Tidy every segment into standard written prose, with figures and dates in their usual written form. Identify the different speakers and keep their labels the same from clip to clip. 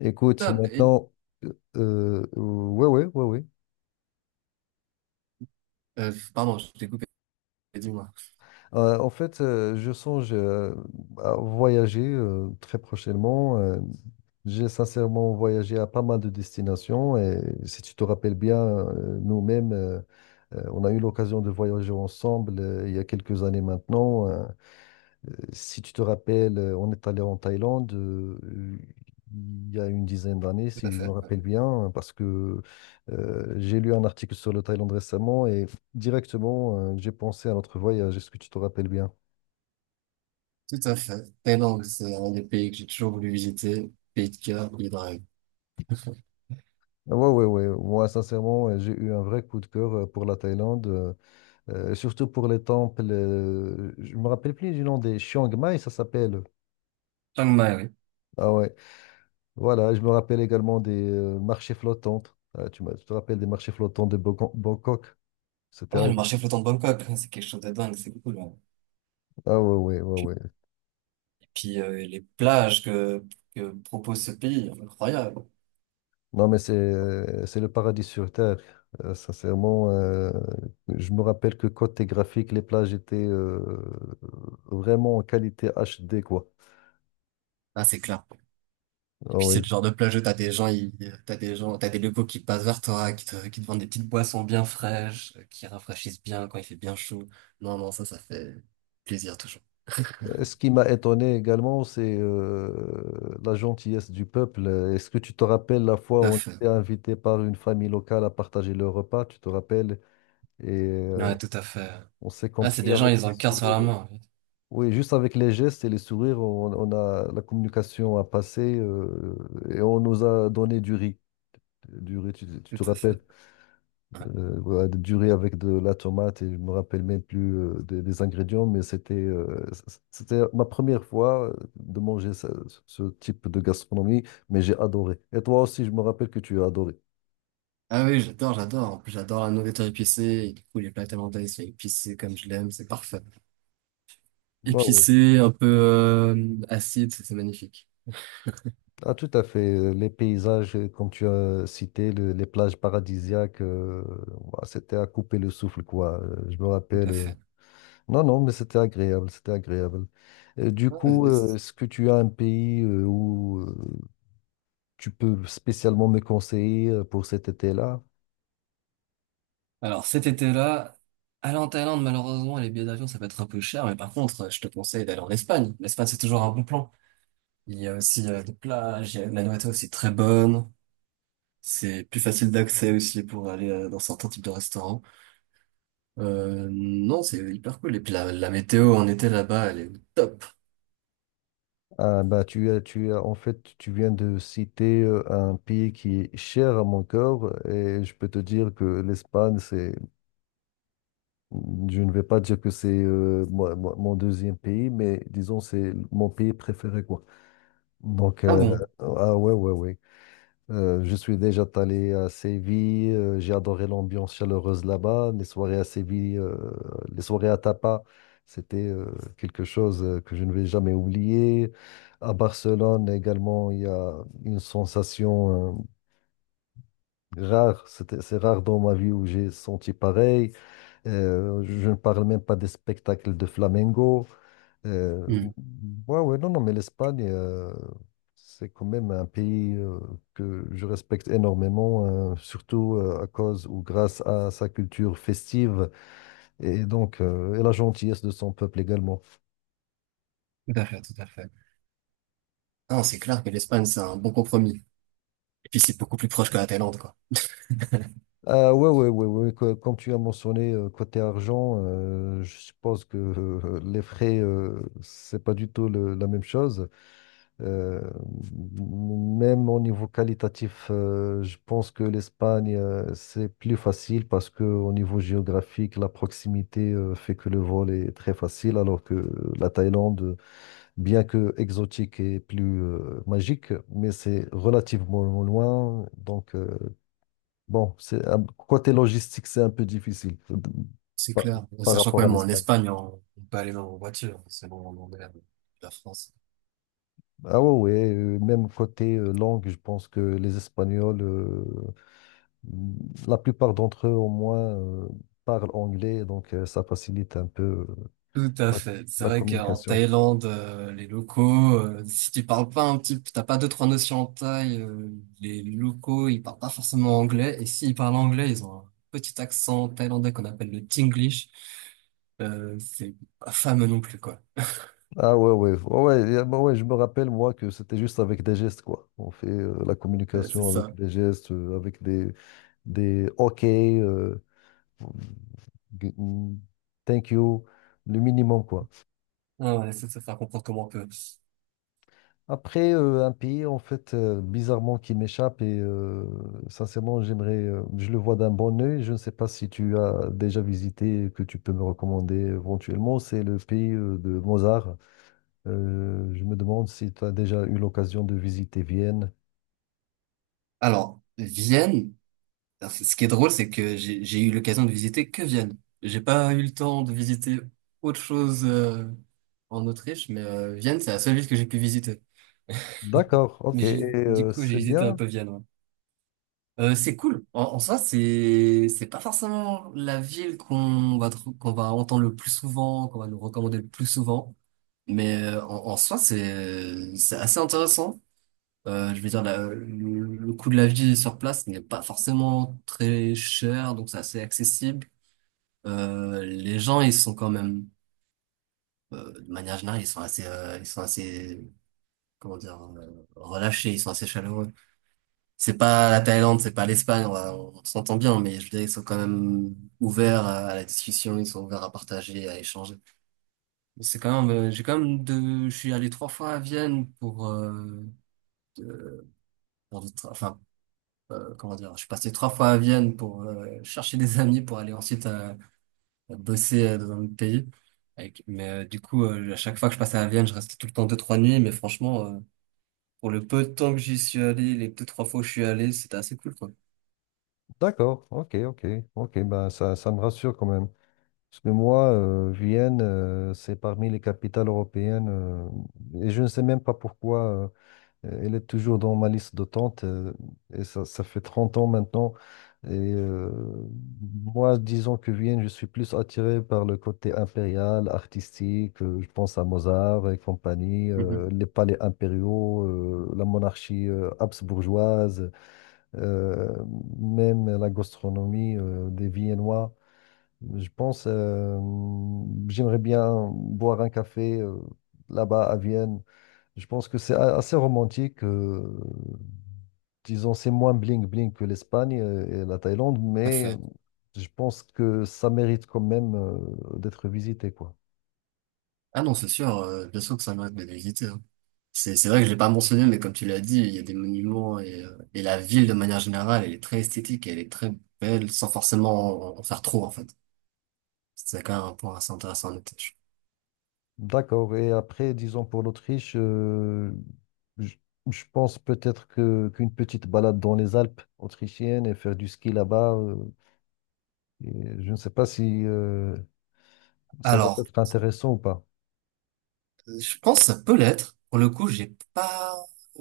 Speaker 1: Écoute,
Speaker 2: Top.
Speaker 1: maintenant, ouais, ouais, ouais, ouais.
Speaker 2: Pardon, je t'ai coupé, dis-moi.
Speaker 1: En fait, je songe à voyager très prochainement. J'ai sincèrement voyagé à pas mal de destinations et si tu te rappelles bien, nous-mêmes, on a eu l'occasion de voyager ensemble il y a quelques années maintenant. Si tu te rappelles, on est allé en Thaïlande il y a une dizaine d'années,
Speaker 2: Tout à
Speaker 1: si je me
Speaker 2: fait.
Speaker 1: rappelle bien, parce que j'ai lu un article sur le Thaïlande récemment et directement, j'ai pensé à notre voyage. Est-ce que tu te rappelles bien?
Speaker 2: Tout à fait. Thaïlande, c'est un des pays que j'ai toujours voulu visiter. Pays de cœur, pays de rêve.
Speaker 1: Ah ouais, ouais, ouais. Moi, sincèrement, j'ai eu un vrai coup de cœur pour la Thaïlande, surtout pour les temples. Je me rappelle plus du nom des Chiang Mai, ça s'appelle.
Speaker 2: Chiang Mai, oui.
Speaker 1: Ah ouais. Voilà, je me rappelle également des marchés flottants. Tu te rappelles des marchés flottants de Bangkok? C'était
Speaker 2: Ouais, le
Speaker 1: ag-
Speaker 2: marché flottant de Bangkok, hein, c'est quelque chose de dingue, c'est cool, hein.
Speaker 1: Ah ouais, ouais, ouais, ouais.
Speaker 2: Et puis les plages que propose ce pays, incroyable.
Speaker 1: Non, mais c'est le paradis sur Terre. Sincèrement, je me rappelle que côté graphique, les plages étaient vraiment en qualité HD, quoi.
Speaker 2: Ah, c'est clair. Et
Speaker 1: Ah
Speaker 2: puis
Speaker 1: ouais.
Speaker 2: c'est le genre de plage où t'as des gens, t'as des locaux qui passent vers toi, qui te vendent des petites boissons bien fraîches, qui rafraîchissent bien quand il fait bien chaud. Non, non, ça fait plaisir toujours.
Speaker 1: Et ce qui m'a étonné également, c'est la gentillesse du peuple. Est-ce que tu te rappelles la fois
Speaker 2: Tout à
Speaker 1: où on
Speaker 2: fait.
Speaker 1: était invité par une famille locale à partager le repas, tu te rappelles? Et
Speaker 2: Ouais, tout à fait.
Speaker 1: on s'est
Speaker 2: Ah, c'est
Speaker 1: compris
Speaker 2: des gens,
Speaker 1: avec
Speaker 2: ils ont
Speaker 1: des
Speaker 2: le cœur sur
Speaker 1: sourires.
Speaker 2: la main, en fait.
Speaker 1: Oui, juste avec les gestes et les sourires, on a la communication à passer et on nous a donné du riz. Du riz, tu te
Speaker 2: Tout à fait.
Speaker 1: rappelles?
Speaker 2: Ouais.
Speaker 1: Voilà, du riz avec de la tomate et je me rappelle même plus des ingrédients, mais c'était ma première fois de manger ce type de gastronomie, mais j'ai adoré. Et toi aussi, je me rappelle que tu as adoré.
Speaker 2: Ah oui, j'adore, j'adore. En plus, j'adore la nourriture épicée. Et du coup, les plats thaïlandais, ils sont épicés comme je l'aime. C'est parfait.
Speaker 1: Waouh.
Speaker 2: Épicé, un peu acide, c'est magnifique.
Speaker 1: Ah, tout à fait. Les paysages, comme tu as cité, les plages paradisiaques, bah, c'était à couper le souffle, quoi. Je me
Speaker 2: Tout
Speaker 1: rappelle.
Speaker 2: à fait.
Speaker 1: Non, non, mais c'était agréable, c'était agréable. Du
Speaker 2: Ouais,
Speaker 1: coup,
Speaker 2: c'est- c'est-
Speaker 1: est-ce que tu as un pays où tu peux spécialement me conseiller pour cet été-là?
Speaker 2: Alors, cet été-là, aller en Thaïlande, malheureusement, les billets d'avion, ça peut être un peu cher, mais par contre, je te conseille d'aller en Espagne. L'Espagne, c'est toujours un bon plan. Il y a aussi des plages, la nourriture aussi très bonne. C'est plus facile d'accès aussi pour aller dans certains types de restaurants. Non, c'est hyper cool. Et puis la météo en été là-bas, elle est au top.
Speaker 1: Ah, bah, en fait, tu viens de citer un pays qui est cher à mon cœur et je peux te dire que l'Espagne, c'est, je ne vais pas dire que c'est mon deuxième pays, mais disons, c'est mon pays préféré, quoi. Donc,
Speaker 2: Ah bon?
Speaker 1: ah ouais, ouais, ouais. Je suis déjà allé à Séville, j'ai adoré l'ambiance chaleureuse là-bas. Les soirées à Séville, les soirées à Tapa, c'était quelque chose que je ne vais jamais oublier. À Barcelone également, il y a une sensation rare. C'est rare dans ma vie où j'ai senti pareil. Je ne parle même pas des spectacles de flamenco. Euh,
Speaker 2: Hmm.
Speaker 1: ouais, ouais, non, non, mais l'Espagne, c'est quand même un pays que je respecte énormément, surtout à cause ou grâce à sa culture festive et donc et la gentillesse de son peuple également.
Speaker 2: Tout à fait, tout à fait. Non, c'est clair que l'Espagne, c'est un bon compromis. Et puis c'est beaucoup plus proche que la Thaïlande, quoi.
Speaker 1: Ah ouais, ouais, ouais, ouais, comme tu as mentionné côté argent, je suppose que les frais, c'est pas du tout la même chose. Euh, Même au niveau qualitatif, je pense que l'Espagne, c'est plus facile parce que au niveau géographique, la proximité, fait que le vol est très facile, alors que la Thaïlande, bien que exotique et plus, magique, mais c'est relativement loin. Donc, bon, c'est côté logistique, c'est un peu difficile,
Speaker 2: C'est
Speaker 1: par
Speaker 2: clair.
Speaker 1: par
Speaker 2: Sachant quand
Speaker 1: rapport à
Speaker 2: même, en
Speaker 1: l'Espagne.
Speaker 2: Espagne, on peut aller en voiture. C'est bon, on est la France.
Speaker 1: Ah ouais, ouais, même côté langue, je pense que les Espagnols la plupart d'entre eux, au moins, parlent anglais, donc ça facilite un peu
Speaker 2: Tout à
Speaker 1: la,
Speaker 2: fait. C'est
Speaker 1: la
Speaker 2: vrai qu'en
Speaker 1: communication.
Speaker 2: Thaïlande, les locaux, si tu parles pas un petit, t'as pas deux trois notions en thaï, les locaux ils parlent pas forcément anglais, et s'ils parlent anglais, ils ont un petit accent thaïlandais qu'on appelle le Tinglish. C'est pas fameux non plus, quoi.
Speaker 1: Ah ouais, ouais, ouais, ouais, y bah ouais, je me rappelle, moi, que c'était juste avec des gestes, quoi. On fait la
Speaker 2: C'est
Speaker 1: communication avec
Speaker 2: ça.
Speaker 1: des gestes, avec des OK. Thank you, le minimum, quoi.
Speaker 2: Ah ouais, c'est ça, ça comprendre comment on peut.
Speaker 1: Après, un pays, en fait, bizarrement, qui m'échappe, et sincèrement, j'aimerais, je le vois d'un bon œil. Je ne sais pas si tu as déjà visité, que tu peux me recommander éventuellement, c'est le pays de Mozart. Je me demande si tu as déjà eu l'occasion de visiter Vienne.
Speaker 2: Alors Vienne. Alors, ce qui est drôle, c'est que j'ai eu l'occasion de visiter que Vienne. J'ai pas eu le temps de visiter autre chose en Autriche, mais Vienne, c'est la seule ville que j'ai pu visiter.
Speaker 1: D'accord, ok. Et
Speaker 2: Du coup, j'ai
Speaker 1: c'est
Speaker 2: visité un
Speaker 1: bien.
Speaker 2: peu Vienne, ouais. C'est cool. En soi, c'est pas forcément la ville qu'on va entendre le plus souvent, qu'on va nous recommander le plus souvent, mais en soi, c'est assez intéressant. Je veux dire, le coût de la vie sur place n'est pas forcément très cher, donc c'est assez accessible. Les gens, ils sont quand même, de manière générale, ils sont assez, comment dire, relâchés, ils sont assez chaleureux. C'est pas la Thaïlande, c'est pas l'Espagne, on s'entend bien, mais je dirais qu'ils sont quand même ouverts à la discussion, ils sont ouverts à partager, à échanger. C'est quand même, j'ai quand même je suis allé trois fois à Vienne pour, de- enfin, comment dire, je suis passé trois fois à Vienne pour chercher des amis pour aller ensuite à bosser dans un autre pays. Du coup, à chaque fois que je passais à Vienne, je restais tout le temps deux, trois nuits. Mais franchement, pour le peu de temps que j'y suis allé, les deux, trois fois où je suis allé, c'était assez cool, quoi.
Speaker 1: D'accord, ok, ok, ok, bah ça, ça me rassure quand même. Parce que moi, Vienne, c'est parmi les capitales européennes, et je ne sais même pas pourquoi elle est toujours dans ma liste d'attente, et ça fait 30 ans maintenant. Et moi, disons que Vienne, je suis plus attiré par le côté impérial, artistique, je pense à Mozart et compagnie,
Speaker 2: Mhm.
Speaker 1: les palais impériaux, la monarchie habsbourgeoise. Euh, Même la gastronomie des Viennois. Je pense, j'aimerais bien boire un café là-bas à Vienne. Je pense que c'est assez romantique. Disons, c'est moins bling-bling que l'Espagne et la Thaïlande,
Speaker 2: Tout à
Speaker 1: mais
Speaker 2: fait.
Speaker 1: je pense que ça mérite quand même d'être visité, quoi.
Speaker 2: Ah non, c'est sûr, bien sûr que ça mérite d'être visité, hein. C'est vrai que je l'ai pas mentionné, mais comme tu l'as dit, il y a des monuments et et la ville de manière générale, elle est très esthétique et elle est très belle sans forcément en faire trop, en fait. C'est quand même un point assez intéressant à noter.
Speaker 1: D'accord. Et après, disons pour l'Autriche, je, je pense peut-être que qu'une petite balade dans les Alpes autrichiennes et faire du ski là-bas, et je ne sais pas si ça va
Speaker 2: Alors,
Speaker 1: être intéressant ou pas.
Speaker 2: je pense que ça peut l'être. Pour le coup, j'ai pas,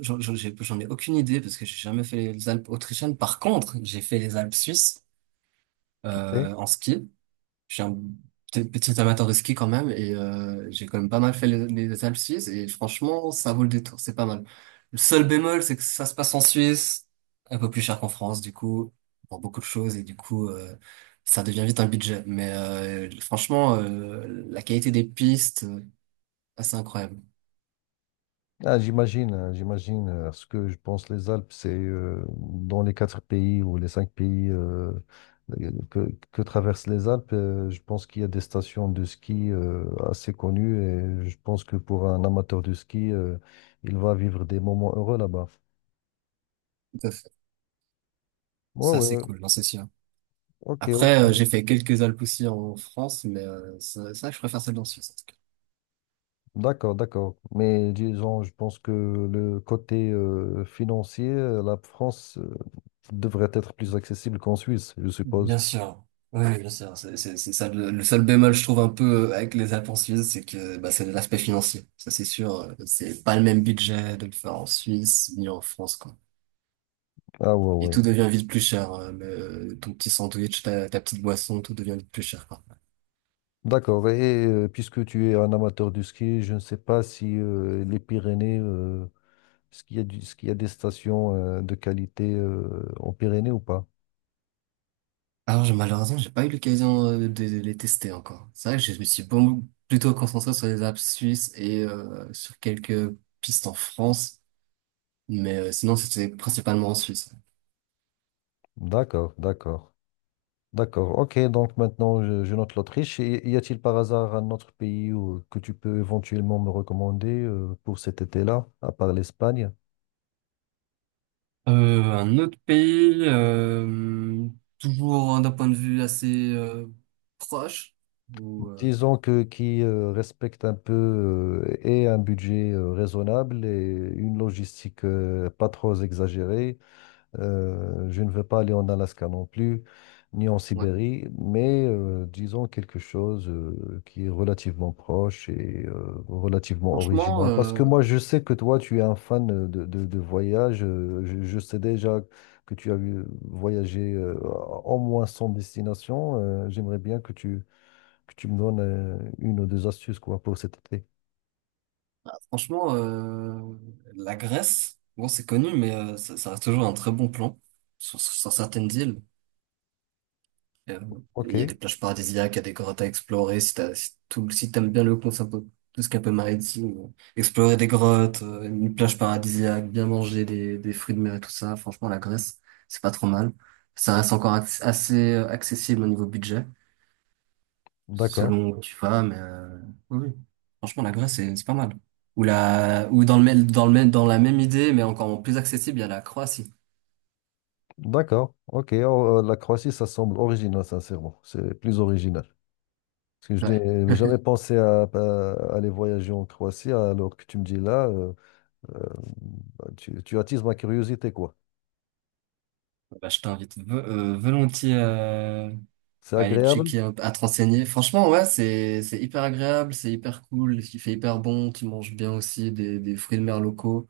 Speaker 2: j'en j'en- j'ai- j'en ai aucune idée parce que j'ai jamais fait les Alpes autrichiennes. Par contre, j'ai fait les Alpes suisses
Speaker 1: Ok.
Speaker 2: en ski. Je suis un petit amateur de ski quand même, et j'ai quand même pas mal fait les Alpes suisses, et franchement, ça vaut le détour. C'est pas mal. Le seul bémol, c'est que ça se passe en Suisse, un peu plus cher qu'en France, du coup, pour beaucoup de choses, et du coup, ça devient vite un budget. Mais franchement, la qualité des pistes, assez incroyable.
Speaker 1: Ah, j'imagine, hein, j'imagine. Ce que je pense, les Alpes, c'est dans les quatre pays ou les cinq pays que traversent les Alpes, je pense qu'il y a des stations de ski assez connues et je pense que pour un amateur de ski, il va vivre des moments heureux là-bas. Ouais,
Speaker 2: Ça, c'est
Speaker 1: ouais,
Speaker 2: cool, non, c'est sûr.
Speaker 1: ok, ok.
Speaker 2: Après, j'ai fait quelques Alpes aussi en France, mais ça, je préfère celle en Suisse, en tout cas.
Speaker 1: D'accord, d'accord. Mais disons, je pense que le côté financier, la France devrait être plus accessible qu'en Suisse, je
Speaker 2: Bien
Speaker 1: suppose.
Speaker 2: sûr. Oui, oui, bien sûr. C'est ça, le seul bémol, je trouve, un peu avec les Alpes en Suisse, c'est que bah, c'est l'aspect financier. Ça, c'est sûr, c'est pas le même budget de le faire en Suisse ni en France, quoi.
Speaker 1: Ah, ouais,
Speaker 2: Et
Speaker 1: ouais.
Speaker 2: tout devient vite plus cher, ton petit sandwich, ta petite boisson, tout devient vite plus cher, quoi.
Speaker 1: D'accord. Et puisque tu es un amateur de ski, je ne sais pas si les Pyrénées, est-ce qu'il y a des stations de qualité en Pyrénées ou pas?
Speaker 2: Alors, malheureusement, j'ai pas eu l'occasion de les tester encore. C'est vrai que je me suis plutôt concentré sur les apps suisses et sur quelques pistes en France, mais sinon, c'était principalement en Suisse.
Speaker 1: D'accord, d'accord, d'accord. Ok, donc maintenant je note l'Autriche. Et y a-t-il par hasard un autre pays que tu peux éventuellement me recommander pour cet été-là, à part l'Espagne?
Speaker 2: Un autre pays, toujours d'un point de vue assez proche. Ou,
Speaker 1: Disons que qui respecte un peu et un budget raisonnable et une logistique pas trop exagérée. Je ne veux pas aller en Alaska non plus, ni en
Speaker 2: ouais.
Speaker 1: Sibérie, mais disons quelque chose qui est relativement proche et relativement
Speaker 2: Franchement,
Speaker 1: original. Parce que moi, je sais que toi, tu es un fan de voyage. Je sais déjà que voyagé au moins 100 destinations. J'aimerais bien que tu me donnes une ou deux astuces quoi, pour cet été.
Speaker 2: franchement, La Grèce, bon, c'est connu, mais ça reste toujours un très bon plan sur certaines îles. Euh, Il y a
Speaker 1: OK,
Speaker 2: des plages paradisiaques, il y a des grottes à explorer. Si t'aimes bien le concept, tout ce qui est un peu maritime, explorer des grottes, une plage paradisiaque, bien manger des fruits de mer et tout ça. Franchement, la Grèce, c'est pas trop mal. Ça reste encore assez accessible au niveau budget,
Speaker 1: d'accord.
Speaker 2: selon où tu vas, mais oui, oui. Franchement, la Grèce, c'est pas mal. Ou la, ou dans le même, dans le même, Dans la même idée, mais encore plus accessible, il y a la Croatie.
Speaker 1: D'accord, ok. Oh, la Croatie, ça semble original, sincèrement. C'est plus original. Parce que je
Speaker 2: Ouais.
Speaker 1: n'ai jamais pensé à aller voyager en Croatie, alors que tu me dis là, euh, bah, tu attises ma curiosité, quoi.
Speaker 2: Bah, je t'invite volontiers,
Speaker 1: C'est
Speaker 2: à aller
Speaker 1: agréable?
Speaker 2: checker, un à te renseigner. Franchement, ouais, c'est hyper agréable, c'est hyper cool, il fait hyper bon, tu manges bien aussi des fruits de mer locaux.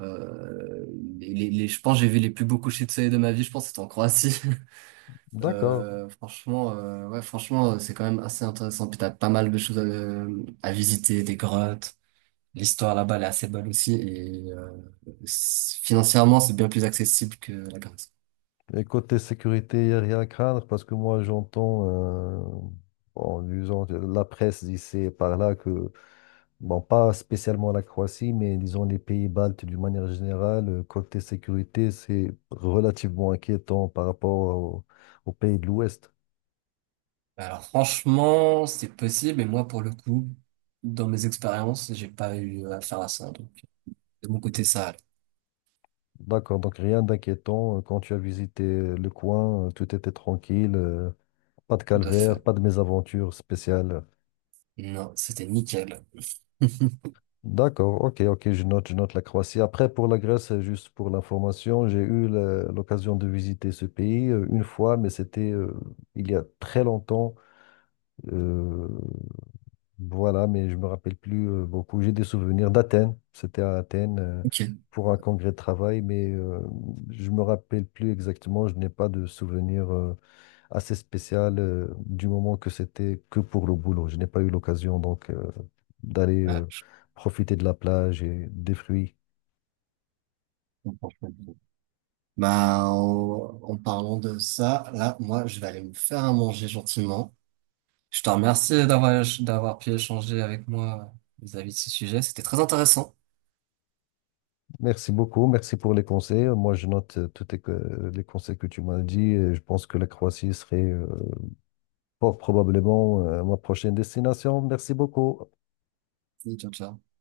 Speaker 2: Euh, je pense que j'ai vu les plus beaux couchers de soleil de ma vie, je pense que c'était en Croatie.
Speaker 1: D'accord.
Speaker 2: C'est quand même assez intéressant. Puis t'as pas mal de choses à visiter, des grottes. L'histoire là-bas, elle est assez bonne aussi. Et financièrement, c'est bien plus accessible que la Grèce.
Speaker 1: Et côté sécurité, il n'y a rien à craindre, parce que moi, j'entends, en lisant la presse d'ici et par là, que, bon, pas spécialement la Croatie, mais disons les pays baltes d'une manière générale, côté sécurité, c'est relativement inquiétant par rapport au- aux pays de l'Ouest.
Speaker 2: Alors franchement, c'est possible, mais moi pour le coup, dans mes expériences, j'ai pas eu affaire à ça. Donc de mon côté, ça allait.
Speaker 1: D'accord, donc rien d'inquiétant. Quand tu as visité le coin, tout était tranquille, pas de
Speaker 2: Tout à
Speaker 1: calvaire,
Speaker 2: fait.
Speaker 1: pas de mésaventure spéciale.
Speaker 2: Non, c'était nickel.
Speaker 1: D'accord, ok, ok, je note la Croatie. Après, pour la Grèce, juste pour l'information, j'ai eu l'occasion de visiter ce pays une fois, mais c'était il y a très longtemps. Euh, voilà, mais je me rappelle plus beaucoup. J'ai des souvenirs d'Athènes. C'était à Athènes
Speaker 2: Ok.
Speaker 1: pour un congrès de travail, mais je me rappelle plus exactement. Je n'ai pas de souvenirs assez spécial du moment que c'était que pour le boulot. Je n'ai pas eu l'occasion donc d'aller
Speaker 2: Ouais, je
Speaker 1: profiter de la plage et des fruits.
Speaker 2: comprends, je comprends. Bah, en parlant de ça, là, moi, je vais aller me faire à manger gentiment. Je te remercie d'avoir pu échanger avec moi vis-à-vis de ce sujet. C'était très intéressant.
Speaker 1: Merci beaucoup, merci pour les conseils. Moi, je note les conseils que tu m'as dit et je pense que la Croatie serait fort probablement ma prochaine destination. Merci beaucoup.
Speaker 2: Salut, ciao, ciao.